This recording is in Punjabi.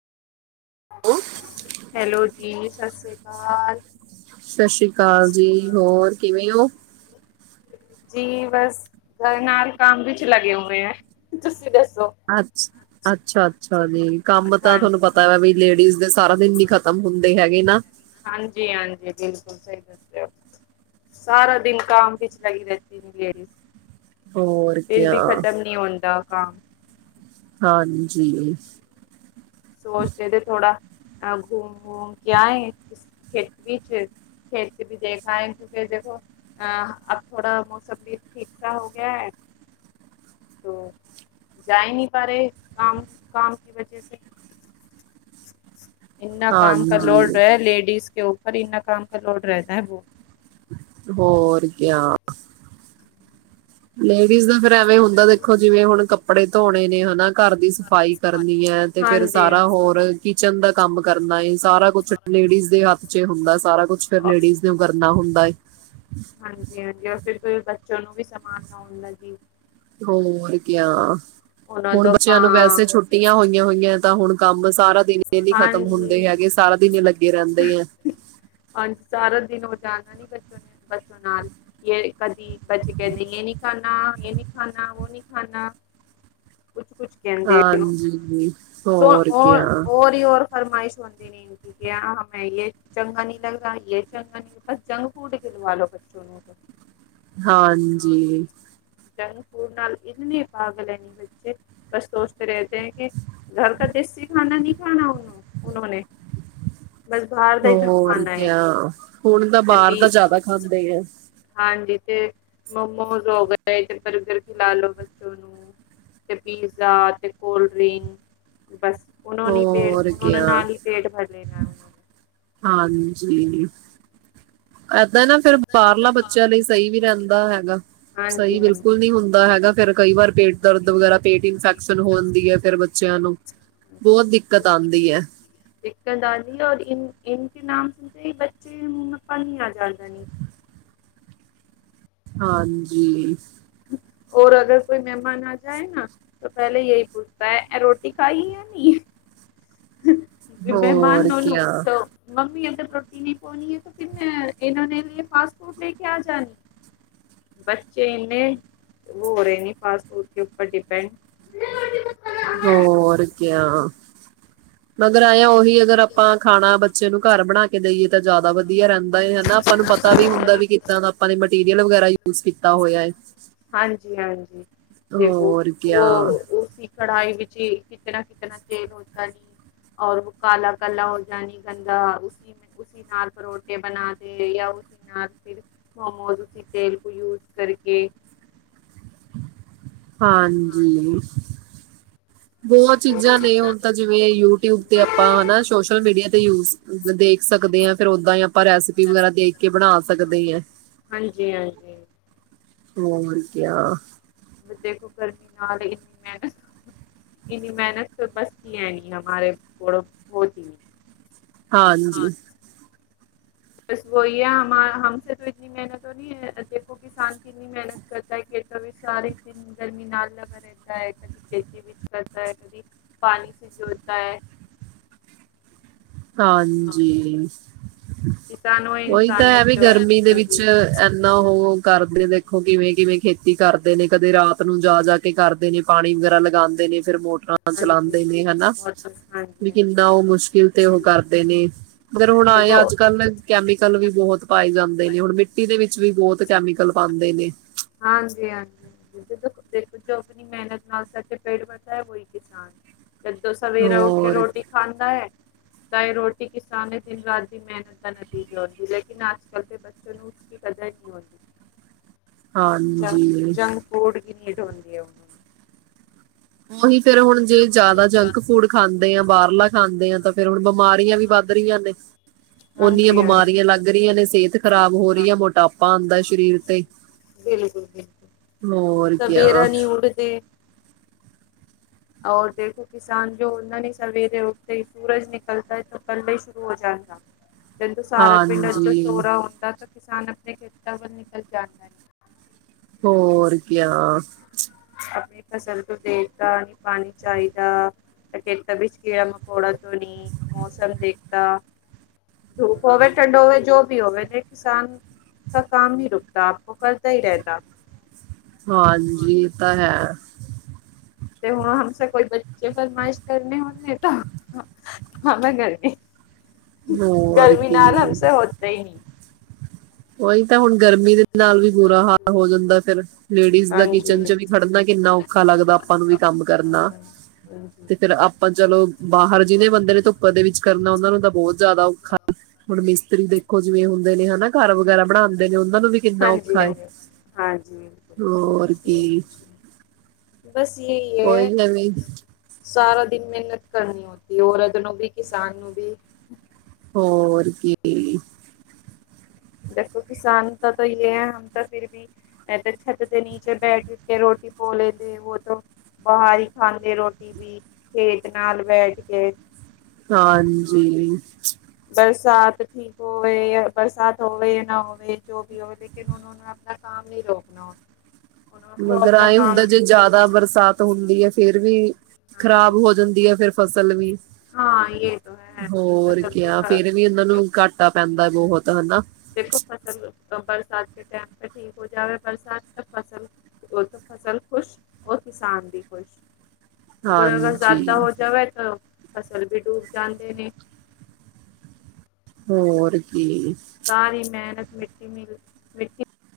ਹੈਲੋ, ਹੈਲੋ ਜੀ ਸਤਿ ਸ੍ਰੀ ਅਕਾਲ। ਸਤਿ ਸ੍ਰੀ ਅਕਾਲ ਜੀ ਹੋਰ ਕਿਵੇਂ ਔ। ਜੀ ਬਸ ਘਰ ਨਾਲ ਕੰਮ ਵਿੱਚ ਲਗੇ ਹੋਏ ਏ ਤੁਸੀਂ ਦੱਸੋ। ਅੱਛ ਅੱਛਾ-ਅੱਛਾ ਜੀ। ਕੰਮ ਤਾਂ ਤੁਹਾਨੂੰ ਪਤਾ ਵੀ ਲੇਡੀਜ਼ ਦੇ ਸਾਰਾ ਦਿਨ ਨੀ ਖ਼ਤਮ ਹੁੰਦੇ ਹੈਗੇ ਨਾ। ਹਾਂਜੀ-ਹਾਂਜੀ ਜੀ ਬਿਲਕੁਲ ਸਇ ਦਸੇ ਅੋ। ਸਾਰਾ ਦਿਨ ਕਮ ਵਿੱਚ ਲਗੀ ਰੇਂਦੀ ਏ ਲੇਡਿਸ ਹੋਰ ਫਿਰ ਕਿਆ ਭੀ ਖਤਮ ਨੀ ਹੁੰਦਾ ਕੰਮ। ਹਾਂਜੀ। ਸੋਚਦੇ ਤੇ ਥੋੜਾ ਅ ਘੂਮ ਵੂਮ ਕੇ ਆਏ ਇਸ ਖੇਤੀ ਚ। ਖੇਤੀ ਭੀ ਦੇਖ ਆਏ ਕਿਉਂਕਿ ਦੇਖੋ ਅ ਅਬ ਥੋੜਾ ਮੌਸਮ ਵੀ ਠੀਕ ਸਾ ਹੋ ਗਿਆ ਹੈ। ਤੋਂ ਜਾ ਇ ਨੀ ਪਾ ਰੇ ਕਾਮ, ਕਾਮ ਕੀ ਵਜੈ ਸੇ। ਇੰਨਾ ਕਾਮ ਕਾ ਲੋਡ ਹਾਂਜੀ ਰੇਅ ਲੇਡੀਜ਼ ਕੇ ਉੱਪਰ, ਇੰਨਾ ਕਾਮ ਕਾ ਲੋਡ ਰਹਤਾ ਹੈ। ਹੋਰ ਕੇਆ। ਲੇਡੀਸ ਦਾ ਫੇਿਰ ਐਵੇਂ ਹੁੰਦਾ ਦੇਖੋ ਜਿਵੇਂ ਹੁਣ ਕੱਪੜੇ ਧੋਣੇ ਨੇ ਹਨਾ। ਘਾਰ ਦੀ ਸਫ਼ਾਈ, ਕਰਨੀ ਏ ਤੇ ਫੇਰ ਸਾਰਾ ਹੋਰ ਕਿਚਨ ਦਾ ਕੰਮ ਕਰਨਾ ਏਂ ਸਾਰਾ ਕੁਛ ਸ ਲੇਡੀਜ਼ ਦੇ ਹੱਥ ਚ ਹੁੰਦਾ ਸਾਰਾ ਕੁਛ ਫੇਿਰ ਲੇਡੀਜ਼ ਨੂੰ ਕਰਨਾ ਹੁੰਦਾ ਏ। ਹਾਂਜੀ-ਹਾਂਜੀ ਫਿਰ ਤੇ ਬੱਚਿਆਂ ਨੂੰ ਵੀ ਸਮਾਲਨਾ ਹੁੰਦੈ ਜੀ। ਹੋਰ ਕੀ ਆ ਉਹਨਾਂ ਹੁਣ ਦਾ ਬੱਚਿਆਂ ਕਾਂ ਨੂੰ ਵੈਸੇ ਛੁੱ ਟੀਆਂ ਹੋਈਏ ਹੋਈਏ ਤਾਂ ਹੁਣ ਕੰਮ ਸਾਰਾ ਦਿਨ ਨੀ ਖਤਮ ਹੁੰਦੇ ਹੈਗੇ ਸਾਰਾ ਦਿਨ ਲੱਗੇ ਰੇਂਦੇ ਏ। ਹਾਂਜੀ ਸਾਰਾ ਦਿਨ [inaudible] ਯੇ ਕਦੀ ਬੱਚੇ ਕੇਨਦੇ ਯੇ ਨੀ ਖਾਣਾ ਯੇ ਨੀ ਖਾਣਾ ਵੋ ਨੀ ਖਾਣਾ। ਕੁਛ-ਕੁਛ। ਹਾਂਜੀ ਹੋਰ ਕੇਆ ਹੋਰ ਇ ਹੋਰ ਫਰਮਾਇਸ਼ ਹੁੰਦੀ ਨੀ ਤਾਂ ਹਮੇ ਯ ਚੰਗਾ ਨੀ ਲਗਦਾ ਯ ਚੰਗਾ ਨ ਬਸ ਜੰਕ ਫੂਡ ਖਿਲਵਾ ਲੋ ਬੱਚੋ ਨੂੰ। [unintelligible] ਹਾਂਜੀ। ਜੰਕ ਫੂਡ ਨਾਲ ਇੰਤਨੇ ਪਾਗਲ ਏਣੀ ਬੱਚੇ ਬਸ ਸੋਚਤੇ ਰੇਤੇ ਏ ਕੀ। ਘਰ ਕਾ ਦੇਸੀ ਖਾਨਾ ਨੀ ਖਾਣਾ ਉਨੋ ਨੇ ਹੋਰ ਕੇਆ ਹੁਣ ਤਾਂ ਤੇ ਬਾਹਰ ਪੀ ਦਾ ਜ਼ਿਆਦਾ ਖਾਂਦੇ ਏ। ਹਾਂਜੀ ਤੇ ਮੋਮੋਸ ਹੋ ਗਏ ਤੇ [inaudible] ਬੱਚੋ ਨੂੰ ਤੇ ਪੀਜ਼ਾ, ਤੇ ਕੋਲ ਡ੍ਰਿੰਕ ਬਸ। ਉਨੋ ਨੀ ਤੇ ਹੋਰ ੳਨਾਂ ਨੇ ਕਿਆ ਨਾਲ ਇ ਪੇਟ ਭਰ ਲੇਆ ਹਾਂਜੀ। ਏਦਾਂ ਏ ਨਾ ਫਿਰ ਬਾਰਲਾ ਬੱਚਿਆਂ ਲਈ ਸਹੀ ਵੀ ਰਹਿੰਦਾ ਹੈਗਾ। ਸ ਹਾਂਜੀ ਸਹੀ ਹਾਂਜੀ ਬਿਲਕੁਲ ਨੀ ਹੁੰਦਾ ਹੈਗਾ। ਫੇਰ ਕਈ ਵਾਰ ਪੇਟ ਦਰਦ ਵਗੈਰਾ ਪੇਟ ਇਨਫੈਕਸ਼ਨ ਹੋਂਦੀ ਏ ਫਿਰ ਬੱਚਿਆਂ ਨੂੰ। ਬੋਤ ਦਿੱਕਤ ਆਂਦੀ ਐ। ਇੱਕਕਾ ਦਦੀ ਰ ਇ ਇਨ ਕੇ ਨਾਮ ਸੁਣਦੇ ਬੱਚੇ ਮ ਪਾ ਨੀ ਆ ਜਾਂਦਾ ਨਹੀਂ [unintelligible] ਹਾਂਜੀ ਔਰ ਅਗਰ ਕੋਈ ਮਹਿਮਾਨ ਆ ਜਾਏ ਨਾ ਤਾਂ ਪੈਲੇ ਏਹੀ ਪੁੱਛਤਾ ਏ ਰੋਟੀ ਖਾਈ ਹੈ ਨਹੀਂ। ਮਹਿਮਾਨ ਹੋਰ ਨਲੂੰ ਕਿਆ ਤ ਮੰਮੀ ਏਧਰ ਰੋਟੀ ਨੀ ਪਾਉਣੀ ਹੈ ਤੇ ਫਿਰ ਮੈ ਇਹਨਾਂ ਨੇ ਫਾਸਟ ਫੂਡ ਲੈ ਕੇ ਆ ਜਾਣੀ ਬੱਚੇਨੇ ਉਹ ਹੋ ਰਹੇ ਨ ਫਾਸਟ ਫੂਡ ਕੇ ਉੱਪਰ ਡਿਪੈਂਡ। ਹੋਰ ਕੇਆ? [inaudible] ਮਗਰ ਐਏਆ ਉਹੀ ਅਗਰ ਆਪਾਂ ਖਾਣਾ ਬੱਚੇ ਨੂੰ ਘਰ ਬਣਾ ਕੇ ਦੇਈਏ ਤਾਂ ਜ਼ਿਆਦਾ ਵਧੀਆ ਰਹਿੰਦਾ ਹਨਾ ਆਪਾਂ ਨੂੰ ਪਤਾ। ਤਾਂ ਵੀ ਹੁੰਦਾ ਵੀ ਕਿੱਦਾਂ ਦਾ ਆਪਾਂ ਨੇ ਮਟੀਰੀਅਲ ਵਗੈਰਾ ਯੂਜ ਕੀਤਾ ਹੋਇਆ ਹੈ। ਹਾਂਜੀ- ਹਾਂਜੀ ਦੇਖੋ ਹੋਰ ਕਿਆ ਵੋ ਉਸੀ। ਕੜਾਈ ਵਿੱਚ ਈ ਕਿਤਨਾ ਕਿਤਨਾ ਤੇਲ ਹੋਨ ਕਰਕੇ ਔਰ ਉਹ ਕਾਲਾ- ਕਾਲਾ ਹੁੰਦਾ ਨੀ ਗੰਦਾ ਉਸੀ। ਉਸੀ ਨਾਲ ਪਰੋਠੇ ਬਣਾ ਦੇ ਜਾਂ ਉਸ ਨਾਲ ਫਿਰ। ਮੋਮੋਜ਼ ਉਸੀ ਤੇਲ ਕੋ ਯੂਜ ਕਰਕੇ। ਹਾਂਜੀ ਬਹੁਤ ਚੀਜ਼ਾਂ ਨੇ ਹੁਣ ਤਾਂ ਜਿਵੇਂ, ਯੂਟਿਊਬ ਤੇ ਆਪਾਂ ਹਨਾ ਸੋਸ਼ਲ ਮੀਡੀਆ ਤੇ ਯੂਜ। ਦੇਖ ਸਕਦੇ ਹਾਂ, ਫੇਰ ਓਦਾਂ ਹੀ ਆਪਾਂ ਰੈਸਪੀ ਵਗ਼ੈਰਾ ਦੇਖ ਕੇ ਬਣਾ ਸਕਦੇ ਐ। ਹਾਂਜੀ ਹਾਂਜੀ ਹੋਰ ਕਯਾ? ਵਜੇ ਕੁਕਰ ਨਾਲ ਲਈ ਇੰਨੀ ਮਿਹਨਤ ਇੰਨੀ ਮਿਹਨਤ ਤਾਂ ਬਸ ਕੀ ਹੈ ਨੀ ਹਮਾਰੇ, ਕੋਲੋਂ ਹੋਤੀ ਹੀ ਨੀ। ਹਾਂਜੀ ਬਸ ਵਹੀ ਹੈ ਹਮ ਹਮਸੇ ਇਤਨੀ ਮੇਹਨਤ ਨਹੀ ਹੈ ਦੇਖੋ ਕਿਸਾਨ ਕੀ ਇਨੀ ਮਿਹਨਤ ਕਰਤਾ ਹੈ ਖੇਤਾਂ ਵਿੱਚ ਸਾਰੇ ਦਿਨ ਗਰਮੀ ਨਾਲ ਲਗਾ ਰਹਿਤਾ ਹੈ ਕ ਖੇਤੀ। ਕਰਦਾ ਹੈ ਕਦੀ, ਪਾਣੀ ਸੇ ਜੋਤਤਾ ਹੈ। ਹਾਂਜੀ, ਕਿਸਾਨੋ ਉਹੀ ਤਾਂ ਇਨਸਾਨ ਹੈ ਵੀ ਚੋ ਗਰਮੀ ਦੇ ਵਿੱਚ ਇੰਨਾ ਉਹ ਕਰਦੇ, ਦੇਖੋ ਕਿਵੇਂ ਕਿਵੇਂ ਖੇਤੀ ਕਰਦੇ ਨੇ, ਕਦੇ ਰਾਤ ਨੂੰ ਜਾ ਜਾ ਕੇ। ਤੇ ਕਰਦੇ ਨੇ ਪਾਣੀ ਵਗੈਰਾ ਲਗਾਂਦੇ ਨੇ ਫਿਰ ਮੋਟਰਾਂ। ਹੱਲ ਚਲਾਉਂਦੇ ਨੇ ਹਨਾ ਵੀ ਨੇ ਕਿੰਨਾ ਬਹੁਤ ਹਨਾ। ਉਹ ਮੁਸ਼ਕਿਲ। ਤੇ ਉਹ ਕਰਦੇ ਨੇ, ਫੇਰ ਹਾਂਜੀ ਹੁਣ ਤੇ ਆਏ ਅੱਜ ਕੱਲ ਕੈਮੀਕਲ ਵੀ ਬਹੁਤ ਪਾਏ ਜਾਂਦੇ ਨੇ, ਹੁਣ ਮਿੱਟੀ ਦੇ ਵਿੱਚ ਵੀ ਬਹੁਤ ਕੈਮੀਕਲ ਪਾਂਦੇ ਨੇ। ਹਾਂਜੀ ਹਾਂਜੀ ਦੇਖੋ ਜੋ ਆਪਣੀ ਮਿਹਨਤ ਨਾਲ ਸਬ ਦਾ ਪੇਟ ਭਰਦਾ ਹੈ, ਵੋਹੀ ਕਿਸਾਨ। ਜਦੋ ਸਵੇਰਾ ਉੱਠ ਕੇ ਹੋਰ ਰੋਟੀ ਖਾਂਦਾ ਹੈ। ਤਾਂ ਇਹ ਰੋਟੀ ਕਿਸਾਨ ਨੇ ਦਿਨ ਰਾਤ ਦੀ ਮਿਹਨਤ ਦਾ ਨਤੀਜਾ ਹੁੰਦੀ, ਲੇਕਿਨ ਅੱਜ ਕੱਲ ਦੇ ਬੱਚੇ ਨੂੰ ਕਦਰ ਨੀ ਹੁੰਦੀ। ਹਾਂਜੀ ਜੰਕ-ਜੰਕ ਫੂਡ ਕੀ ਨੀਡ ਹੋਂਦੀ ਹੈ ਓਹਨੂੰ। ਉਹੀ ਫੇਰ, ਹੁਣ ਜੇ ਜ਼ਿਆਦਾ ਜੰਕ ਫੂਡ ਖਾਂਦੇ ਆਂ, ਬਾਹਰਲਾ ਖਾਂਦੇ ਆਂ ਤਾਂ ਫੇਰ ਹੁਣ ਬਿਮਾਰੀਆਂ ਵੀ ਵੱਧ ਵੱਧ ਰਹੀਆਂ ਨੇ, ਓਨੀਆਂ ਹਾਂਜੀ ਹਾਂਜੀ ਬਿਮਾਰੀਆਂ ਲੱਗ ਰਹੀਆਂ ਨੇ ਸਿਹਤ ਖਰਾਬ ਹੋ ਰਹੀ ਹੈ, ਮੋਟਾਪਾ ਆਉਂਦਾ ਸ਼ਰੀਰ ਤੇ। ਬਿਲਕੁਲ ਬਿਲ। ਮੋਰ। ਸਵੇਰਾ ਨਹੀ ਉੱਡਦੇ। ਔਰ ਦੇਖੋ, ਕਿਸਾਨ ਜੋ ਹੁੰਦਾ ਨਹੀਂ ਸਵੇਰੇ ਉੱਠਤੇ ਹੀ ਸੂਰਜ ਨਿਕਲਦਾ ਹੈ ਤੋਂ ਕੱਲਾ ਹੀ ਸ਼ੁਰੂ ਹੋ ਜਾਂਦਾ। ਜਦੋਂ ਸਾਰਾ ਪਿੰਡ ਅਜੋਂ ਸੋ ਹਾਂਜੀ ਰਾ ਹੁੰਦਾ ਤਾਂ ਕਿਸਾਨ ਆਪਣੇ ਖੇਤਾਂ ਵੱਲ ਨਿਕਲ ਜਾਂਦਾ। ਹੋਰ ਕਿਆ? ਆਪਣੀ ਫਸਲ ਤੋਂ ਦੇਖਦਾ ਨੀ ਪਾਨੀ ਚਾਹੀਦਾ। ਏ ਖੇਤਾਂ ਵਿੱਚ ਕੀੜਾ, ਮਕੌੜਾ ਤੋਂ ਨੀ ਮੌਸਮ ਦੇਖਤਾ ਧੂਪ ਹੋਵੇ ਠੰਡ ਹੋਵੇ ਜੋ ਵੀ ਹੋਵੇ ਦੇ ਕਿਸਾਨ ਕਾ ਕਾਮ ਹੀ ਰੁਕਤਾ ਵੋ ਕਰਤਾ ਈ ਰਹਿਤਾ ਹਾਂਜੀ ਇਹ ਤਾਂ ਹੈ ਤੇ ਹੁਣ ਹਮਸੇ ਕੋਈ ਬੱਚੇ ਫਰਮਾਇਸ਼ ਕਰਨੇ ਹੁੰਦੇ ਤਾਂ ਹਾ ਮੇ ਗਰਮੀ, ਹੋਰ ਗਰਮੀ ਨਾਲ ਕੀ ਹਮਸੇ ਹੋਤੇ ਈ ਨਹੀਂ ਉਹੀ ਤਾਂ ਹੁਣ ਗਰਮੀ ਦੇ ਨਾਲ ਵੀ ਬੁਰਾ ਹਾਲ ਹੋ ਜਾਂਦਾ ਫਿਰ ਇਸ ਲੇਡੀਸ ਦਾ ਕਿਚਨ ਚ ਵੀ ਖੜਨਾ ਕਿੰਨਾ ਔਖਾ ਲੱਗਦਾ ਆਪਾਂ ਨੂੰ ਵੀ ਕੰਮ ਕਰਨਾ ਤੇ ਫੇਰ ਆਪਾਂ ਚਲੋ ਬਾਹਰ, ਜਿਹਨੇ ਬੰਦੇ ਨੇ ਧੁੱਪਾ ਦੇ ਵਿੱਚ ਕਰਨਾ, ਉਹਨਾ ਨੂੰ ਤਾਂ ਬਹੁਤ ਜ਼ਿਆਦਾ ਔਖਾ ਹੁਣ ਮਿਸਤਰੀ ਦੇਖੋ ਜਿਵੇਂ ਹੁੰਦੇ ਨੇ, ਹਨਾ ਘਰ ਵਗੈਰਾ ਬਣਾਦੇ ਨੇ ਉਹਨਾਂ ਨੂੰ ਵੀ ਕਿੰਨਾ ਹਾਂਜੀ ਔਖਾ ਹੈ ਆਜੀ, ਹਾਂਜੀ ਸਹੀ ਹੋਰ ਦਿਸਦੇ ਹੋ। ਕੀ ਬਸ ਇਹੀ ਐ। ਉਹੀ ਐਵੇਂ ਸਾਰਾ ਦਿਨ ਮਿਹਨਤ ਕਰਨੀ, ਹੋਦੀ ਔਰਤ ਨੂੰ ਵੀ, ਕਿਸਾਨ ਨੂੰ ਵੀ। ਹੋਰ ਕੀ। ਹੀਅ। ਦੇਖੋ ਕਿਸਾਨ ਤਾਂ ਸਹੀ ਐ, ਹਮ ਤਾਂ ਫਿਰ ਬੀ ਮੇ ਤੇ ਛੱਤ ਦੇ ਨੀਚੇ ਬੈਠ ਕੇ, ਰੋਟੀ ਪੋ ਲੇਦੀ ਉਹ ਤੋ ਬਾਹਰ ਹੀ ਖਾਂਦੇ ਰੋਟੀ ਵੀ, ਖੇਤ ਨਾਲ ਬੈਠ ਕੇ ਹਾਂਜੀ ਈ। ਬਰਸਾਤ ਠੀਕ ਹੋਵੇ ਜ ਬਰਸਾਤ ਹੋਵੇ, ਨਾ ਹੋਵੇ ਜੋ ਵੀ ਹੋਵੇ ਲੇਕਿਨ ਉਨੋ ਨੇ ਆਪਣਾ ਕਾਮ ਨੀ ਰੋਕਣਾ। ਮਗਰ ਆਇ ਹੁੰਦਾ, ਜੇ ਜ਼ਿਆਦਾ ਬਰਸਾਤ ਹੁੰਦੀ, ਐ ਫੇਰ ਵੀ ਖ਼ਰਾਬ ਹੋ ਜਾਂਦੀ, ਐ ਫਿਰ ਫਸਲ ਵੀ ਜੈਹ ਤੌ ਹੈ ਹੋਰ ਫਸਲ ਤੌ ਕਿਆ ਖਰਾ। ਫੇਰ ਵੀ ਉਹਨਾਂ ਨੂੰ, ਘਾਟਾ ਪੈਂਦਾ ਬਹੁਤ ਹੈਨਾ। ਦੇਖੋ ਫਸਲ ਆ, ਬਰਸਾਤ ਕੇ ਟਾਈਮ ਪੇ ਠੀਕ ਹੋ ਜਾਵੇ, ਬਰਸਾਤ ਤਾ ਫਸਲ। ਉਹ ਤਾਂ ਫ਼ਸਲ ਖੁਸ਼, ਉਹ ਕਿਸਾਨ ਵੀ ਖ਼ੁਸ਼। ਅਗਰ -ਅਗਰ, ਹਾਂਜੀ ਜਿਆਦਾ ਹੋ ਜਾਵੇ ਤਾਂ ਫਸਲ ਵੀ ਡੂਬ ਜਾਂਦੇ ਨੇ। ਹੋਰ ਕੀ? ਸਾਰੀ ਮਿਹਨਤ ਮਿੱਟੀ ਚ ਮਿਲ ਗਈ।